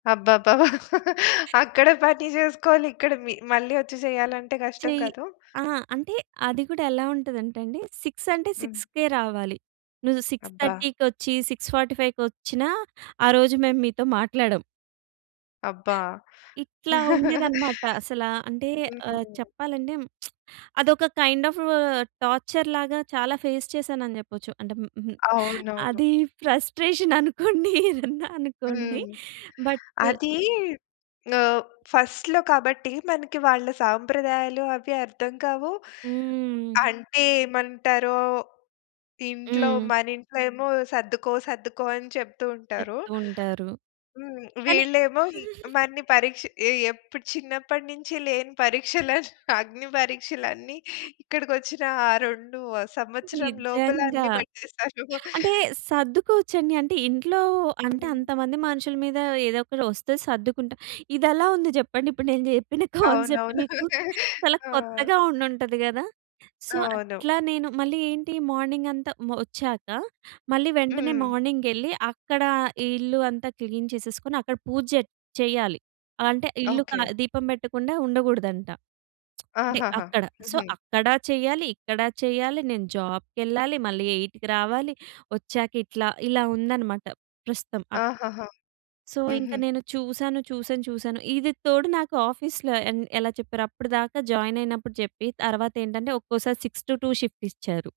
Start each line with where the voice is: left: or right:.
left: అబ్బబ్బబ్బా! అక్కడ పని చేసుకోవాలి ఇక్కడ మి మళ్ళీ వచ్చి చేయాలంటే కష్టం
right: చెయ్
left: కాదు.
right: అహా! అంటే అది కూడా ఎలా ఉంటదంటండి, 6 అంటే
left: హ్మ్.
right: 6కే రావాలి. నువ్వు సిక్స్
left: అబ్బా!
right: థర్టీకొచ్చి, 6:45కి వచ్చినా ఆ రోజు మేము మీతో మాట్లాడం.
left: అబ్బా!
right: ఇట్లా ఉండేదనమాట. అసల అంటే ఆహ్,
left: హ్మ్.
right: చెప్పాలంటే అదొక కైండ్ అఫ్, టార్చర్‌ లాగా చాలా ఫేస్ చేశానని చెప్పొచ్చు. అంటే హ్మ్, హ్మ్.
left: అవునవును.
right: అది ఫ్రస్ట్రేషన్ అనుకోండి, ఏదన్నా అనుకోండి.
left: హ్మ్.
right: బట్
left: అది ఆహ్, ఫస్ట్‌లో కాబట్టి మనకి వాళ్ళ సాంప్రదాయాలు అవి అర్థం కావు.
right: హ్మ్.
left: అంటే ఏమంటారో, ఇంట్లో
right: హ్మ్.
left: మనింట్లో ఏమో సర్దుకో, సర్దుకో అని చెప్తూ ఉంటారు.
right: చెప్తూ ఉంటారు.
left: హ్మ్.
right: కాని
left: వీళ్ళేమో ఇ మన్ని పరీక్ష ఎ ఎప్పుడు చిన్నప్పటి నుంచి లేని పరీక్షలన్ అగ్ని పరీక్షలన్నీ ఇక్కడికొచ్చిన ఆ 2 సంవత్సరం లోపల
right: నిజంగా.
left: అన్ని పెట్టేస్తారు.
right: అంటే సర్దుకోవచ్చండి. అంటే ఇంట్లో అంటే,
left: హ్మ్.
right: అంతమంది మనుషుల మీద ఏదో ఒకటి వస్తే సర్దుకుంటా ఇది ఎలా ఉంది చెప్పండి. ఇప్పుడు నేను చెప్పిన కాన్సెప్ట్
left: అవునవును.
right: మీకు. చాలా
left: ఆ!
right: కొత్తగా ఉండుంటది గద. సో
left: అవును.
right: అట్లా నేను మళ్ళీ ఏంటి మార్నింగ్ అంతా మ్ ఒచ్చాక మళ్ళీ వెంటనే
left: హ్మ్.
right: మార్నింగ్ వెళ్లి, అక్కడ ఈ ఇల్లు అంతా క్లీన్ చేసేసుకొని అక్కడ పూజ జె చెయ్యాలి. అంటే ఇల్లు క
left: ఓకె.
right: దీపం పెట్టకుండా ఉండకూడదంట. అంటే
left: ఆహాహా!
right: అక్కడ. సో
left: హుహు.
right: అక్కడ చెయ్యాలి, ఇక్కడ చెయ్యాలి, నేను జాబ్‌కెళ్ళాలి. మళ్ళీ 8కి రావాలి. ఒచ్చాక ఇట్లా ఇలా ఉందన్నమాట ప్రస్తుతం. అ
left: ఆహాహా!
right: సో ఇంకా
left: హుహు.
right: నేను చూసాను, చూసాను, చూసాను. ఇది తోడు నాకు ఆఫీస్‌లో ఎ ఎలా చెప్పారో అప్పటిదాకా జాయిన్ అయినప్పుడు చెప్పి తర్వాత ఏంటంటే ఒక్కోసారి 6-2 షిఫ్ట్ ఇచ్చారు.